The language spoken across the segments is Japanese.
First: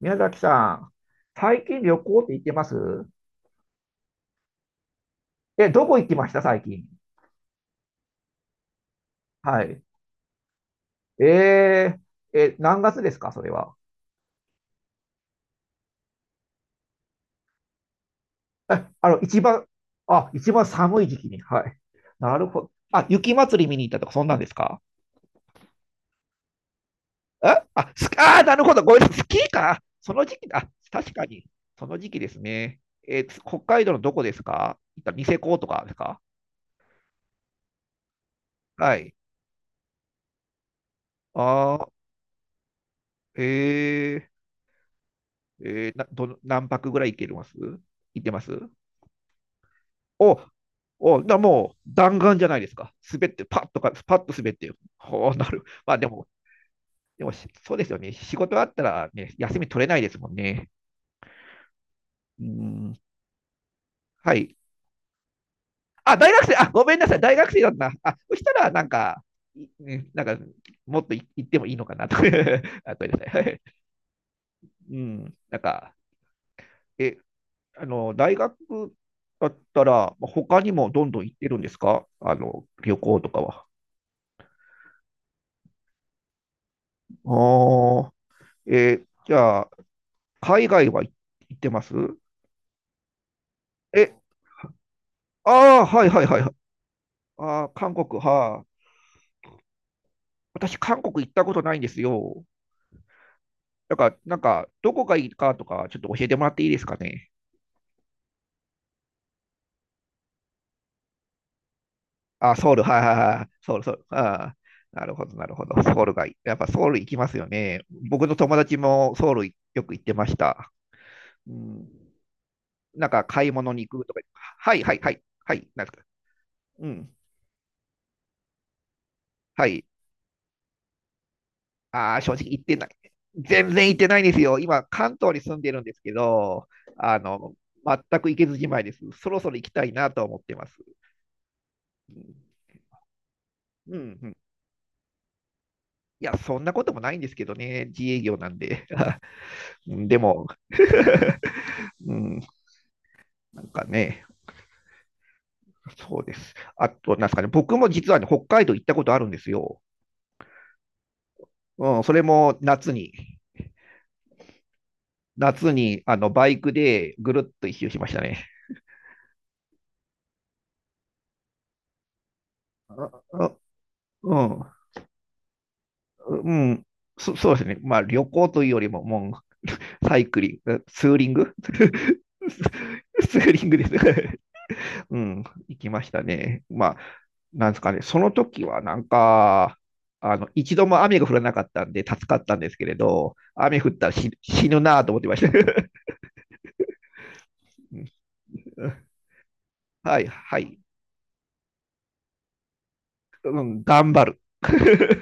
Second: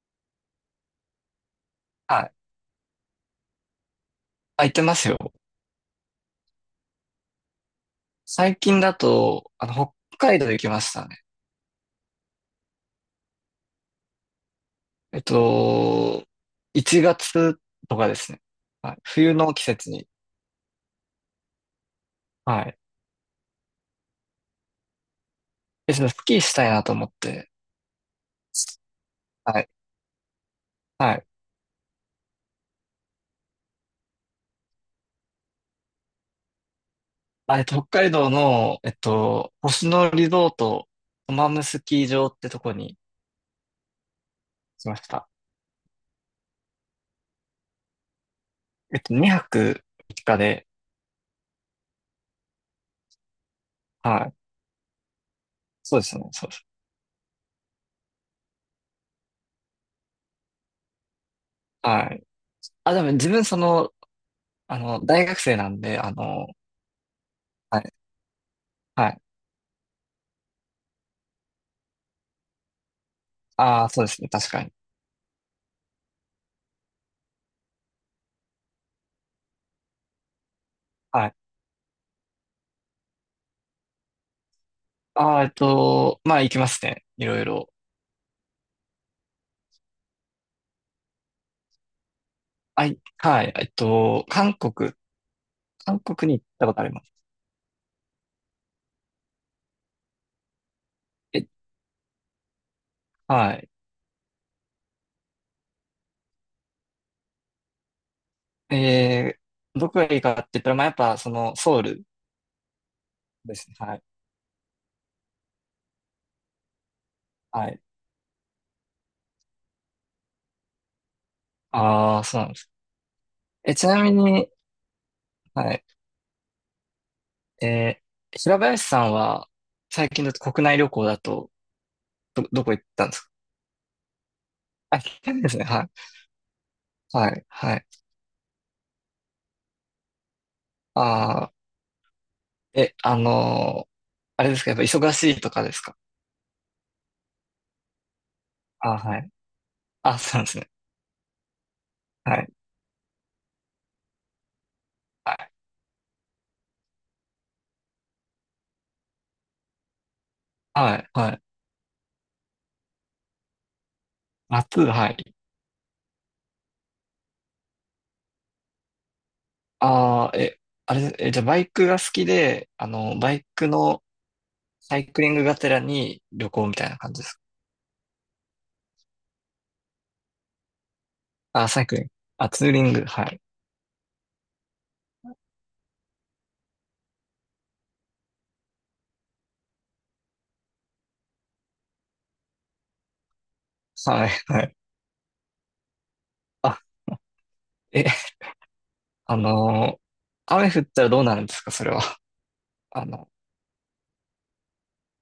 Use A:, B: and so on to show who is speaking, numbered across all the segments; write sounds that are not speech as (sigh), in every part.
A: 宮崎さん、最近旅行っ
B: あ、
A: て行ってます？
B: あ、行ってますよ。
A: え、どこ行きました最近。
B: 最近だと、
A: はい。
B: 北海道行きましたね。
A: え何月ですかそれは。
B: えっと、1月とかですね。
A: え、
B: はい。
A: あの、
B: 冬
A: 一
B: の季
A: 番、
B: 節に。
A: あ、一番寒い時期に。はい。なるほ
B: は
A: ど。
B: い。
A: あ、雪祭り見に行ったとか、そんなんですか？
B: で、そのスキーしたいなと思っ
A: え
B: て。
A: あ、スあー、なるほど。ごめんなさい。スキー
B: はい。
A: か。その時期だ。確
B: は
A: か
B: い。
A: に。その時期ですね。えー北海道のどこですか？行ったニセコとかですか？
B: あ、北海道の、
A: はい。
B: 星野リゾート、トマムス
A: あ
B: キー場ってとこに
A: ー、え
B: しました。
A: ー、えーな、どの、何泊ぐらい行けます？行ってます？
B: 2泊3日
A: お、
B: で、
A: お、だもう弾丸じゃないですか。滑って、パッとか、パッ
B: は
A: と
B: い。
A: 滑って、ほうなる。まあ
B: そうで
A: で
B: すね、
A: も、
B: そうです。
A: でもしそうですよね。仕事あったら、ね、休み取れないですもんね。
B: はい。
A: う
B: あ、
A: ん。
B: でも自分
A: はい。
B: 大学生なんで、
A: あ、大学生、あ、ごめんなさい。大学生だっ
B: は
A: た。
B: い。
A: あ、そしたら、
B: はい。
A: いねなんか、もっとい言ってもいいのかなと。(laughs) あ、ごめんなさい。はい。
B: ああ、そうですね、確かに。
A: うん。なんか、え、あの、大学だったら、まあ他にもどんどん
B: は
A: 行
B: い。
A: ってるんですか？旅行とかは。
B: ああ、まあ行きますね。いろいろ。
A: ああ、えーじゃあ、海外は行ってます？
B: はい、はい、
A: え、
B: 韓国、
A: ああ、
B: 韓
A: はいはい
B: 国
A: は
B: に
A: い
B: 行っ
A: はい。
B: たことあります。
A: ああ、韓国、はあ。私、韓国行った
B: え、
A: ことないんですよ。
B: はい。
A: だから、なんか、どこがいいかとか、ちょっと教えてもらっていいですかね。
B: えどこがいいかって言ったら、まあやっぱその、ソウル
A: あ、ソウル、はいはいはい。
B: です
A: ソ
B: ね。
A: ウル、ソ
B: は
A: ウ
B: い、
A: ル。ああ、なるほど、なるほど。ソウルがいい。やっぱソウル行きますよ
B: は
A: ね。
B: い。
A: 僕の友達もソウルよく行ってました。うん、
B: ああ、そうなんです。
A: 買い物
B: え、
A: に
B: ち
A: 行
B: な
A: く
B: み
A: とか。
B: に、
A: はいはいはい。はい、
B: は
A: な
B: い、
A: んですか。うん。
B: え平林さんは、
A: はい。
B: 最近だと国内旅行だと、
A: ああ、正直行っ
B: どこ
A: て
B: 行っ
A: ない。
B: たんですか？
A: 全然行ってないんですよ。今、
B: あ、行
A: 関
B: っ
A: 東
B: た
A: に
B: んで
A: 住
B: す
A: ん
B: ね。
A: でるん
B: はい、
A: ですけど、あ
B: はい、
A: の、
B: はい。
A: 全く行けずじまいです。そろそろ行きたいなと思ってます。
B: ああ、
A: うん、
B: え、あのー
A: うんうん。
B: あれですか、やっぱ忙しいとかですか？
A: いや、そんなこともないんですけどね。自営業なんで。
B: ああ、はい。
A: (laughs) で
B: あ、そうなん
A: も、
B: ですね。
A: う
B: は
A: ん、
B: い。
A: なんかね、そうです。あと、なんですかね、僕も実はね、北海道行ったことあるんですよ。
B: はい、はい。
A: うん、それも夏に、
B: 夏、はい。
A: 夏に、バイクでぐるっと一周しましたね。
B: ああ、あれ、じゃあバイクが好きで、バ
A: あ
B: イ
A: あ
B: クの
A: うん、
B: サイクリングがてらに旅
A: う
B: 行みた
A: ん、
B: いな感じですか？
A: そうですね。まあ、旅行というよりも、もサイクリング、ツーリング
B: あ、サ
A: (laughs)
B: イクリング。あ、ツーリング、は
A: ツ
B: い。
A: ーリングです (laughs)。うん、行きましたね。まあ、なんですかね、その時はなんか、一度も雨が降らなかったんで助かったんですけれど、雨降ったら
B: はい、
A: 死
B: は
A: 死
B: い。
A: ぬなぁと思ってました。(laughs)
B: あ、え、(laughs) あのー
A: はい、は
B: 雨
A: い、
B: 降ったらどうなるんですかそれは？(laughs) あの、
A: うん、頑張る。(laughs)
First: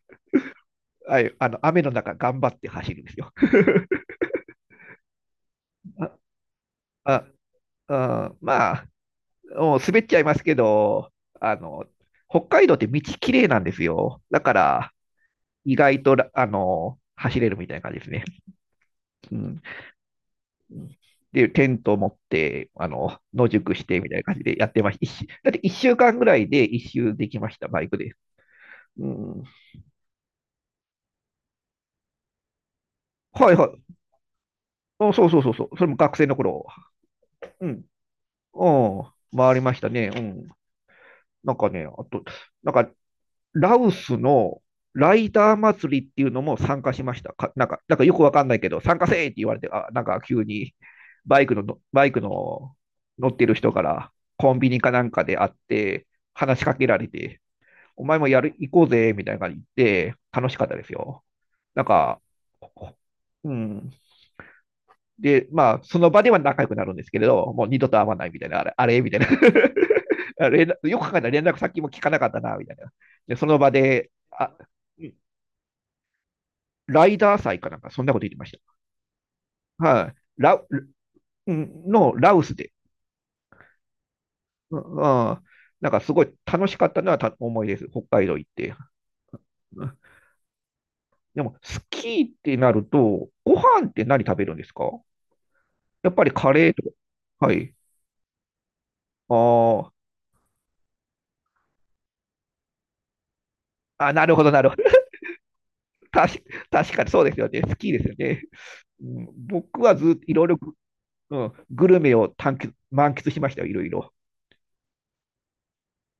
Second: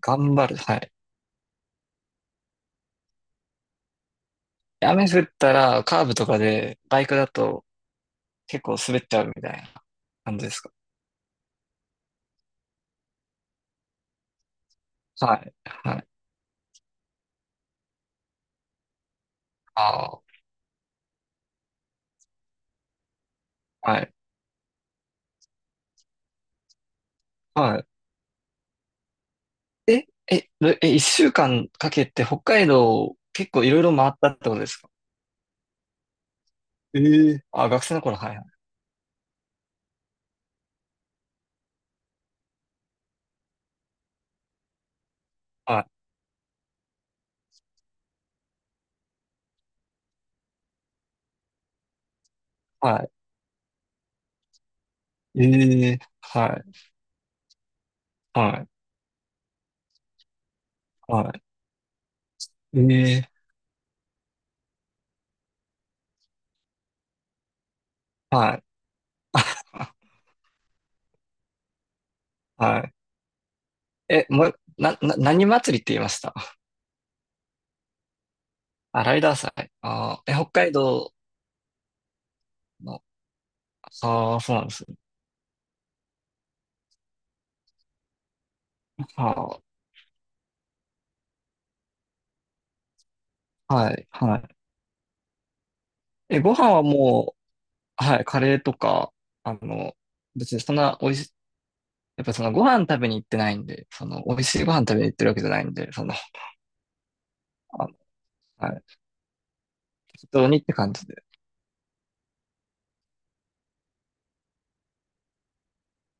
B: 頑張る、はい。
A: はい、雨の中頑張って走るんですよ。
B: 雨降ったらカーブ
A: (laughs)
B: とかでバイク
A: あ、あ、
B: だと
A: うん、
B: 結
A: ま
B: 構
A: あ、
B: 滑っちゃうみたいな
A: もう滑っちゃいま
B: 感
A: す
B: じで
A: け
B: すか？
A: ど、あの、北海道って道きれいなんですよ。だから、
B: はい、
A: 意
B: は
A: 外
B: い。
A: と走れるみたいな感じですね。うん、
B: ああ、
A: で、テントを持って、野宿し
B: は
A: てみ
B: い、
A: たいな感じでやってました。だって1週間ぐらいで一周できました、
B: は
A: バイ
B: い。
A: クで。うん、
B: 一週間かけて北海道結
A: はい
B: 構
A: は
B: いろいろ
A: い。
B: 回ったってことですか？
A: あそうそうそうそう。それも学生の頃。
B: ええ、
A: う
B: あ、学
A: ん。
B: 生の頃、はいはい。
A: うん。回りましたね。うん。なんかね、あと、なんかラオスのライター
B: はい。
A: 祭りっていうのも参加しました。かなんか、なんかよくわかんないけど、参加せーって言われて、あ、なんか急にバイクの
B: はい、
A: 乗ってる人からコンビニかなんかで会っ
B: ええ、
A: て、
B: は
A: 話しかけ
B: い。
A: られて、お前もやる、
B: はい。
A: 行こうぜ、みたいな感じで、楽しかったです
B: は
A: よ。
B: い。
A: なんか、
B: ええ、
A: うん、で、まあ、その場では仲良くなるんですけれど、もう二度と会わないみたい
B: は
A: な、
B: い。
A: あれ、あれみたいな
B: あ、
A: (laughs) あ連絡よく考えたら連絡先も聞かなかったな、みたい
B: は
A: な。
B: い。
A: で、その場で、
B: も
A: あ、
B: う、何祭りって言いました？
A: ライダー祭かなんか、そんなこと言ってまし
B: あ、ライダー祭。
A: た。はい、あ
B: 北
A: ラウ、
B: 海道
A: のラウスで。
B: の。ああ、そうなんで
A: う
B: すね。
A: んうんなんかすごい楽しかったのはた思いです。北海道行って。
B: は
A: うんでも、スキーってなると、ご
B: あ、
A: 飯っ
B: は
A: て
B: い、
A: 何食
B: は
A: べる
B: い。
A: んですか？やっぱりカ
B: ご
A: レ
B: 飯
A: ーと
B: は
A: か。
B: も
A: はい。
B: う、はい、カレーとか、あ
A: あ
B: の、別にそんな美味し、やっぱそのご飯食べに行ってないんで、そ
A: あ、
B: の
A: な
B: 美
A: る
B: 味
A: ほど、
B: し
A: な
B: い
A: る
B: ご
A: ほ
B: 飯
A: ど。
B: 食べに行ってるわけじゃないんで、
A: 確確かにそうですよね。ス
B: あ
A: キ
B: の
A: ーですよね。
B: はい、
A: うん、僕はずっと
B: 適
A: いろい
B: 当
A: ろ、
B: にって感じで。
A: うん、グルメを探求満喫しましたよ、いろいろ。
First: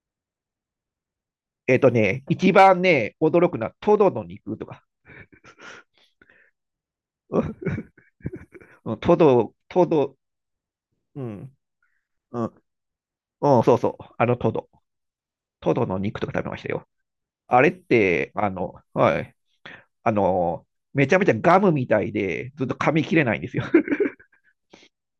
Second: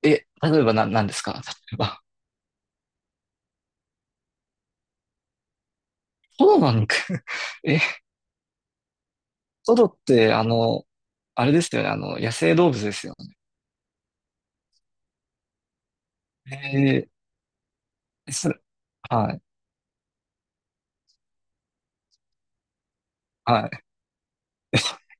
B: え、例えば何ですか？例
A: え
B: え
A: っ、ーと
B: ば、
A: ね、一番ね、驚くのはトドの肉とか、
B: トドの肉。
A: う
B: (laughs)。え、
A: ん、トド、
B: トド
A: ト
B: っ
A: ド、
B: て
A: う
B: あれ
A: ん、
B: ですよね、野
A: うん、
B: 生
A: う
B: 動物ですよ
A: ん、そうそう、あのトド、トドの肉とか食べましたよ。
B: ね。
A: あれって、
B: それ、
A: はい、
B: はい、
A: あの、めちゃめちゃガムみたいで、ずっと噛み切れないんですよ。
B: はい。(laughs)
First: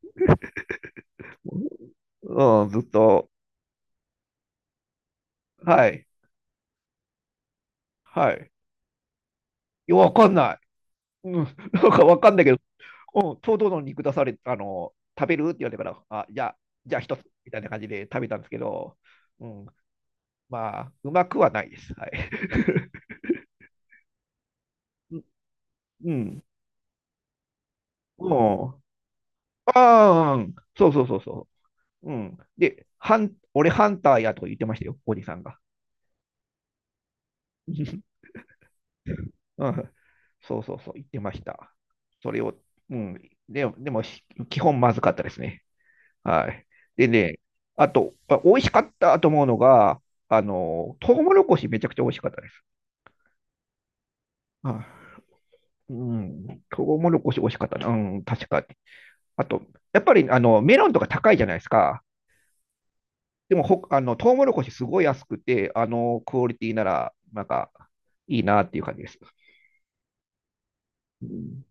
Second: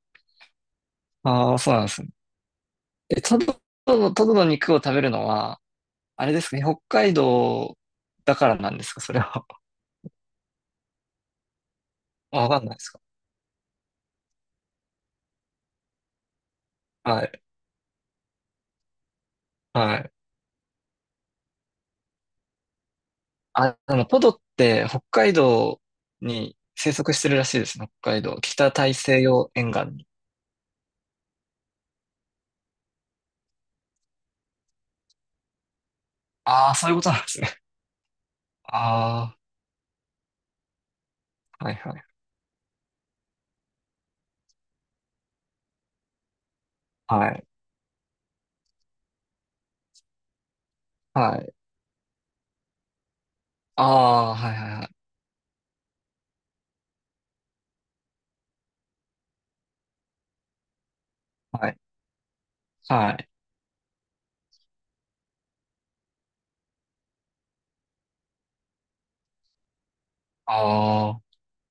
A: (laughs)
B: ああ、そうなんですね。
A: うん、ずっ
B: え、
A: と、
B: トド、トドの肉を食べるのは、
A: はい、
B: あれですかね、北海道
A: は
B: だか
A: い。
B: らなんですかそれは？
A: わかんない。うん、なんかわ
B: (laughs)
A: かんない
B: わ
A: けど、
B: かんないですか？
A: うん、ちょうどの肉出され、食べるって言われたから、あ、じゃあ、じゃあ一
B: は
A: つ
B: い、
A: みたいな感じで食べたんですけど、うん、
B: はい。
A: まあ、うまくはないです。はい。
B: ポドって北
A: (laughs) う
B: 海道
A: うん、
B: に生息してるらしいですね。北海道。北
A: も
B: 大西洋
A: う
B: 沿岸に。
A: ああ、うんそうそうそうそう。うん。で、ハン、俺ハンターやとか言ってましたよ、おじさんが。
B: ああ、そういうことなんですね。
A: (laughs)
B: (laughs) あ
A: うん、そうそうそう、言ってまし
B: あ、は
A: た。
B: いはい。
A: それを、うん、でも、でも、し基本まずかったですね。はい。で
B: は
A: ね、
B: い。
A: あと、あ美味しかったと思うのが、トウモ
B: は
A: ロ
B: い。
A: コシめちゃくちゃ美味しかったです。
B: ああ、はいはいはい。
A: はい。うん、トウモロコシ美味しかったな。うん、確かに。あと、やっぱりあのメロンとか高いじゃないで
B: は
A: す
B: い。
A: か。
B: はい。
A: でもほ、トウモロコシすごい安くて、クオリティなら、なんか、いいなっていう感じです。
B: あ
A: う
B: あ。
A: ん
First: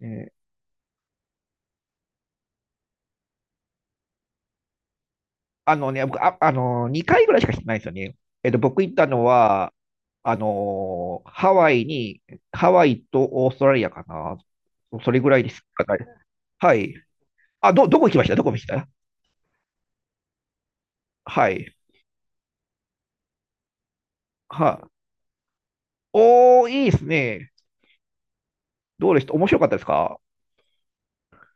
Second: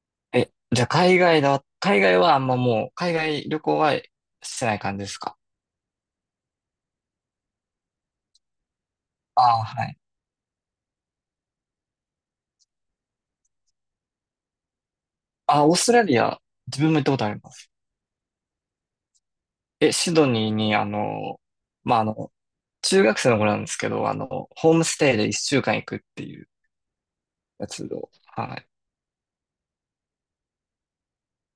A: ね
B: じゃあ海外だ。海外はあんまもう、海外旅行はしてない感じですか？
A: あのね、僕、あ、2回ぐらいしかしてないんですよね。えっと、僕行ったの
B: ああ、
A: は、
B: はい。
A: ハワイに、ハワイとオーストラリアかな。それぐらいで
B: あ
A: す
B: あ、オースト
A: か
B: ラ
A: ね。
B: リア、
A: は
B: 自分
A: い。
B: も行ったことあります。
A: あ、ど、どこ行きました？どこ行きました？
B: シドニーに、あの、
A: はい。
B: まあ、あの、中学生の頃なんですけど、ホーム
A: は、
B: ステイで一週間行くっていう。
A: おー、いいですね。
B: やつ。はい。
A: どうでした？面白かったですか？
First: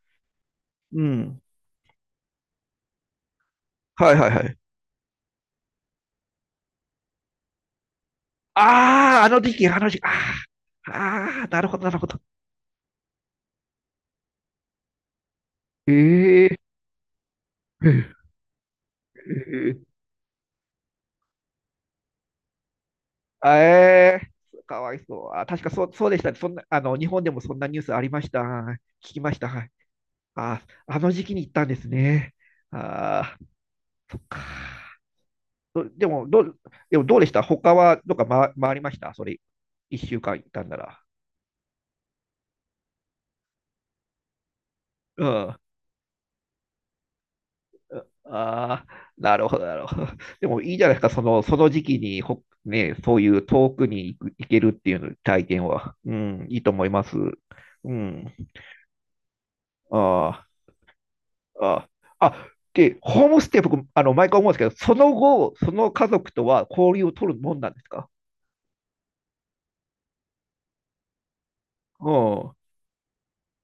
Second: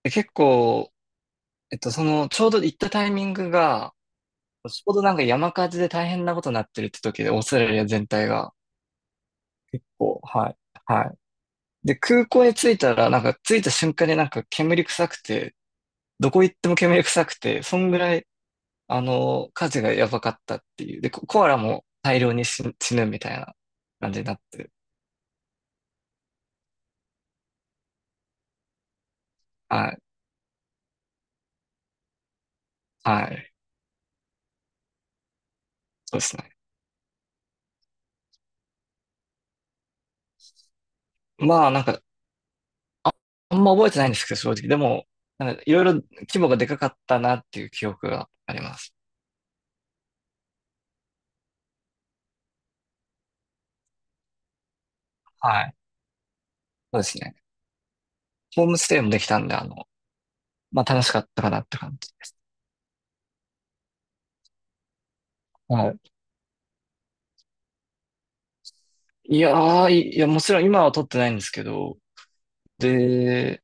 B: で結構、
A: うん。
B: ちょうど行ったタイミングが、
A: はいはいはい。
B: ちょうどなんか山火事で大変なことになってるって時で、オーストラリア全体が。
A: あー、あの時期、あ
B: 結
A: の時期、あ
B: 構、はい。
A: ー、
B: はい。
A: ああなるほど、な
B: で、
A: るほど。
B: 空港に着いたら、なんか着いた瞬間になんか煙臭くて、
A: え
B: どこ行っ
A: ー、
B: ても煙臭くて、そん
A: え
B: ぐらい、
A: ー
B: 火事がやばかったっていう。で、ココアラも大量に死ぬみたいな
A: あ
B: 感じ
A: え
B: になっ
A: ー、
B: て。
A: かわいそう。あ、確かそう、そうでした。そんな、日本でもそんなニュースありました。聞きました。はい。
B: はい。
A: あ、あの時期に行ったんですね。
B: は
A: あ
B: い。
A: ー、どで
B: そう
A: も、
B: です
A: ど
B: ね。
A: う、でもどうでした他は、どっか回、回りましたそれ、一週間行ったんなら。
B: まあ、なんかあんま覚えてないんですけど、正直。でも、
A: う
B: なん
A: ん。
B: かいろいろ規模がでかかったなっていう記憶がありま
A: ああ、
B: す。
A: なるほど、なるほど。でもいいじゃないですか、その、その時期にほ、ね、そういう遠くに行く、行けるっていう体
B: は
A: 験
B: い。
A: は。うん、いいと思い
B: そう
A: ま
B: で
A: す。
B: すね。
A: うん。
B: ホームステイもできたんで、
A: ああ。
B: まあ楽しかったかなって
A: あ
B: 感じ。
A: あ、で、ホームステイ、僕、毎回思うんですけど、その後、その
B: はい。
A: 家族とは交流を取るもんなんですか？
B: いやー、いいや、もちろん今は取ってないんですけど、
A: うん。
B: で、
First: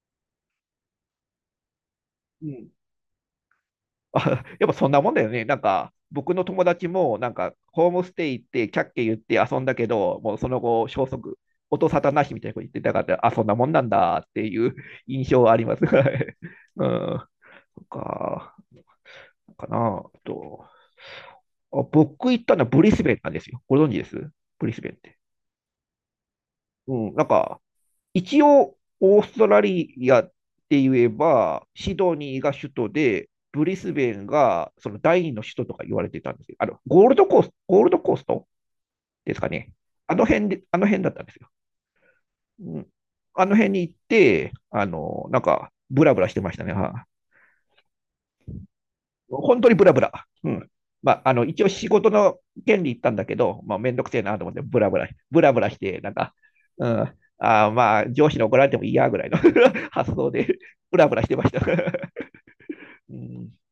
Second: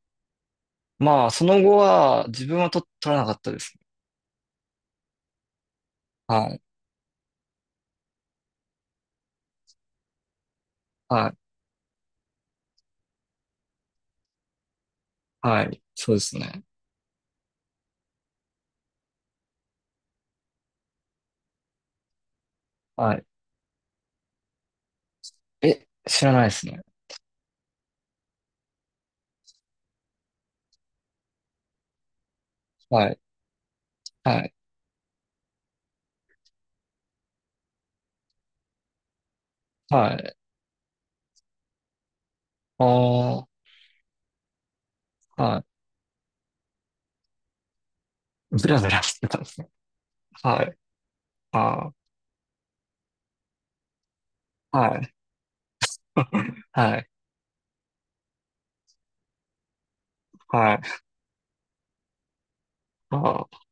B: まあその後は
A: う
B: 自分
A: ん。
B: は取らなかったですね。
A: あ、やっぱそんなもんだよね。なんか、僕の
B: はい。
A: 友達も、なんか、ホームステイ行って、キャッキャ言って遊んだけど、もうその後、消
B: はい。
A: 息、音沙汰なしみたいなこと言ってたから、あ、そんなもんなんだっていう (laughs) 印象はあり
B: は
A: ま
B: い。
A: す。(laughs) は
B: そうで
A: い。
B: すね。
A: うん。そっか、かな。あと、あ、僕行ったのはブリスベ
B: は
A: ン
B: い。
A: なんですよ。ご存知です？ブリスベンって。
B: え、知らないですね。
A: うん。なんか、一応、オーストラリアって言えば、シドニーが首都
B: はい。
A: で、ブリスベン
B: はい。
A: がその第二の首都とか言われてたんですけど、ゴールドコース、ゴールドコーストですかね。あ
B: は
A: の
B: い。
A: 辺で、あの辺だったんですよ。うん。あ
B: あ
A: の辺に行って、なん
B: あ、はい。
A: か、ブラブラしてましたね。は
B: ブラブラしてたんで
A: 本
B: す
A: 当
B: ね。
A: にブラブラ。う
B: は
A: ん。
B: い。
A: まあ、一応仕
B: あ
A: 事の権利行ったんだけど、まあ、めんどくせえなと思って、ブ
B: あ、
A: ラブ
B: は
A: ラ、
B: い。
A: ブラブラして、なんか、
B: (laughs)
A: う
B: はい。
A: ん、あまあ、上司に怒られてもいいやぐらいの (laughs) 発想で、
B: はい。
A: ブラブラしてました。(laughs) う
B: あ
A: ん、
B: あ、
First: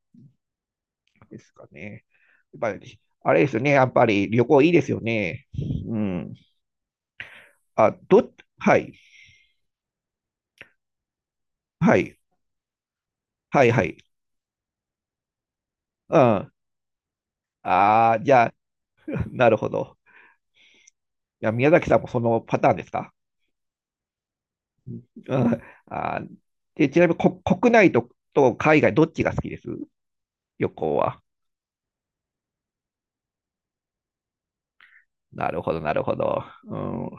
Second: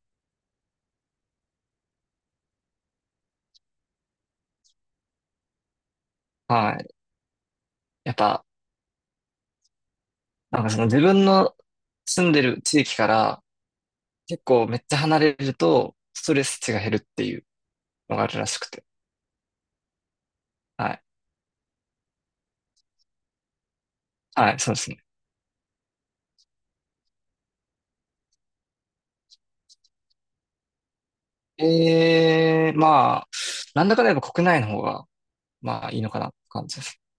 A: ですかね。やっぱり、あれですよね、やっぱり旅行いいですよね。うん。
B: はい。
A: あ、
B: やっ
A: ど、
B: ぱ、
A: はい、
B: なんかその自分の
A: はい、
B: 住んでる地域から
A: はい、はい。
B: 結構めっちゃ離れると
A: うん。
B: ストレ
A: あ
B: ス値が減るっていうの
A: あ、
B: があ
A: じ
B: る
A: ゃ
B: ら
A: あ、
B: しくて。
A: (laughs) なるほど。
B: はい。
A: いや、宮崎さんもそのパターンですか？
B: はい、そうですね。
A: うんあで、ちなみにこ国内と、と海外、どっちが好きです？旅行は。
B: ええ、まあ、なんだかんだやっぱ国内の方が、
A: なるほど、
B: まあ
A: な
B: いい
A: る
B: の
A: ほ
B: かなって
A: ど。
B: 感じ
A: う
B: です。
A: ん、